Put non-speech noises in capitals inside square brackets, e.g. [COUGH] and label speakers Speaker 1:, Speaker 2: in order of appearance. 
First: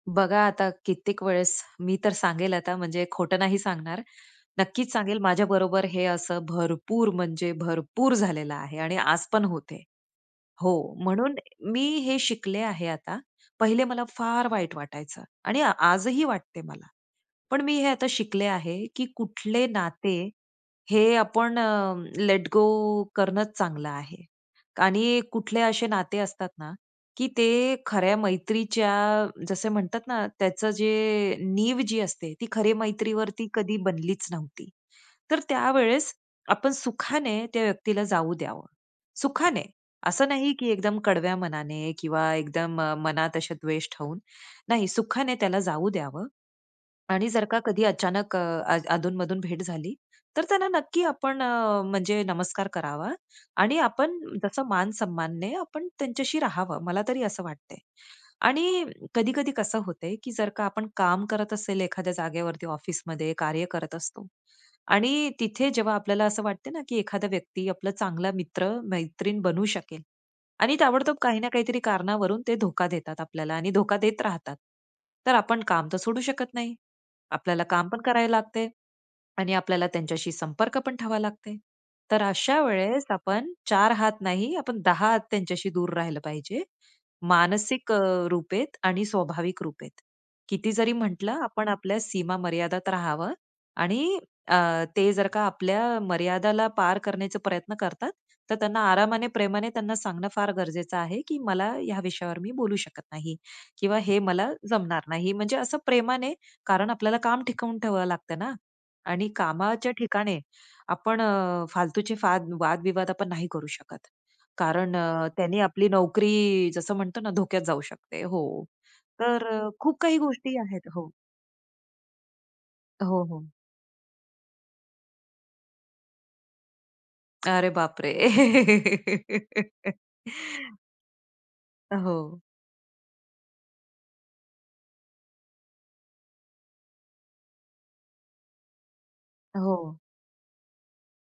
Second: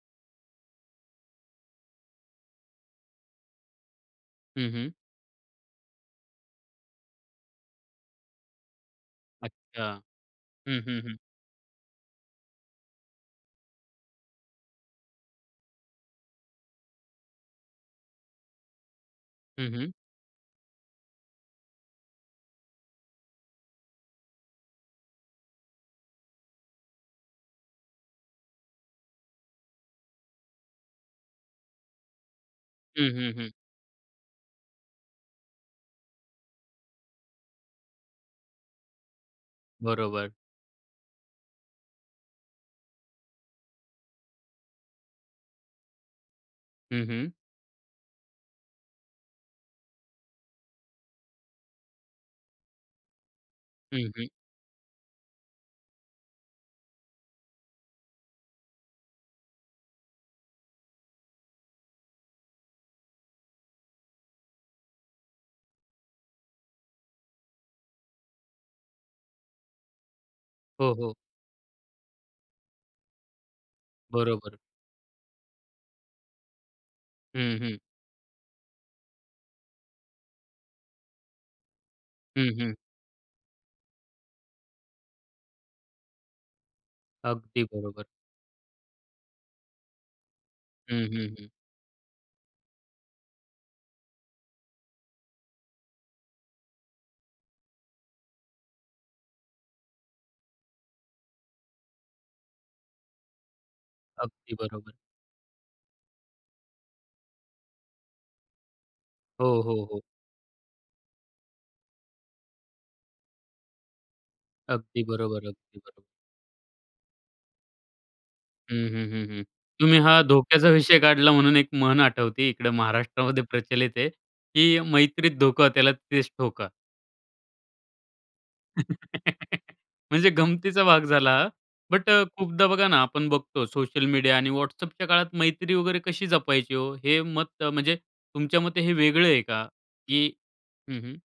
Speaker 1: बघा आता, कित्येक वेळेस मी तर सांगेल आता, म्हणजे खोटं नाही सांगणार,
Speaker 2: हं, हं.
Speaker 1: नक्कीच सांगेल, माझ्याबरोबर हे असं भरपूर म्हणजे भरपूर झालेलं आहे आणि आज पण होत आहे
Speaker 2: अच्छा. हं,
Speaker 1: हो.
Speaker 2: हं, हं.
Speaker 1: म्हणून मी हे शिकले आहे आता. पहिले मला फार वाईट वाटायचं आणि आजही वाटतं आहे मला, पण मी हे आता शिकले आहे की कुठले
Speaker 2: हं, हं.
Speaker 1: नाते हे आपण अ, लेट गो करणंच चांगलं आहे आणि कुठले असे नाते असतात ना की ते खऱ्या मैत्रीच्या, जसं म्हणतात ना, त्याच जे नीव जी असते ती खरी
Speaker 2: हं, हं,
Speaker 1: मैत्रीवरती
Speaker 2: हं.
Speaker 1: कधी बनलीच नव्हती. तर त्यावेळेस आपण सुखाने त्या व्यक्तीला जाऊ द्यावं. सुखाने, असं
Speaker 2: बरोबर.
Speaker 1: नाही की एकदम कडव्या मनाने किंवा एकदम मनात असे द्वेष ठेवून, नाही, सुखाने त्याला जाऊ द्यावं.
Speaker 2: हं,
Speaker 1: आणि
Speaker 2: हं.
Speaker 1: जर का कधी अचानक अ, अधूनमधून भेट झाली तर त्यांना नक्की आपण म्हणजे नमस्कार करावा आणि
Speaker 2: हं,
Speaker 1: आपण
Speaker 2: हं.
Speaker 1: जसं मानसन्मानाने आपणं त्यांच्याशी राहावं, मला तरी असं वाटतं आहे. आणि कधी-कधी कसं होतं आहे की जर का आपण काम करत असेल एखाद्या जागेवरती, ऑफिसमध्ये कार्य करत असतो आणि तिथे जेव्हा आपल्याला असं वाटतं ना की एखादा व्यक्ती आपला चांगला मित्र-मैत्रीण बनू शकेल आणि
Speaker 2: हो, हो.
Speaker 1: ताबडतोब काही ना काहीतरी कारणावरून ते धोका देतात आपल्याला आणि धोका देत राहतात,
Speaker 2: बरोबर.
Speaker 1: तर आपण काम तर सोडू शकत नाही.
Speaker 2: हं,
Speaker 1: आपल्याला
Speaker 2: हं.
Speaker 1: काम पण करावं लागतं आहे आणि आपल्याला त्यांच्याशी संपर्क पण ठेवावा लागत आहे. तर
Speaker 2: हं,
Speaker 1: अशा
Speaker 2: हं.
Speaker 1: वेळेस आपण चार हात नाही, आपण दहा हात त्यांच्याशी दूर राहिलं पाहिजे
Speaker 2: अगदी
Speaker 1: मानसिक
Speaker 2: बरोबर.
Speaker 1: रूपेत आणि स्वाभाविक रूपेत. किती जरी
Speaker 2: हं,
Speaker 1: म्हटलं
Speaker 2: हं, हं.
Speaker 1: आपण आपल्या सीमा मर्यादेत राहावं आणि अ, ते जर का आपल्या मर्यादेला पार करण्याचा प्रयत्न करतात, तर त्यांना आरामाने, प्रेमाने सांगणं फार गरजेचं आहे की मला ह्या विषयावर मी बोलू शकत नाही किंवा हे मला
Speaker 2: अगदी बरोबर.
Speaker 1: जमणार नाही. म्हणजे असं प्रेमाने, कारण आपल्याला काम टिकवून ठेवावं लागतं ना. आणि
Speaker 2: हो, हो,
Speaker 1: कामाच्या
Speaker 2: हो.
Speaker 1: ठिकाणी आपण फालतूचे वाद-विवाद नाही करू शकत, कारण
Speaker 2: अगदी
Speaker 1: अ,
Speaker 2: बरोबर आहे.
Speaker 1: त्याने
Speaker 2: अगदी
Speaker 1: आपली
Speaker 2: बरोबर.
Speaker 1: नोकरी, जसं म्हणतो ना, धोक्यात जाऊ शकते हो,
Speaker 2: हं, हं, हं, हं.
Speaker 1: तर
Speaker 2: तुम्ही
Speaker 1: खूप काही
Speaker 2: हा
Speaker 1: गोष्टी
Speaker 2: धोक्याचा
Speaker 1: आहेत
Speaker 2: विषय
Speaker 1: हो.
Speaker 2: काढला म्हणून एक म्हण आठवते इकडे
Speaker 1: हो,
Speaker 2: महाराष्ट्रामध्ये
Speaker 1: हो.
Speaker 2: प्रचलित आहे. की 'मैत्रीत धोका त्याला तिथेचं ठोका.'
Speaker 1: अरे बापरे!
Speaker 2: [LAUGHS]
Speaker 1: [LAUGHS]
Speaker 2: म्हणजे गमतीचा भाग झाला. बट अ,
Speaker 1: हो.
Speaker 2: खूपदा बघा ना आपण बघतो सोशल मीडिया आणि WhatsAppच्या काळात मैत्री वगैरे कशी जपायची हो? हे मत म्हणजे तुमच्या मते हे वेगळं आहे का?
Speaker 1: हो.
Speaker 2: की हं, हं.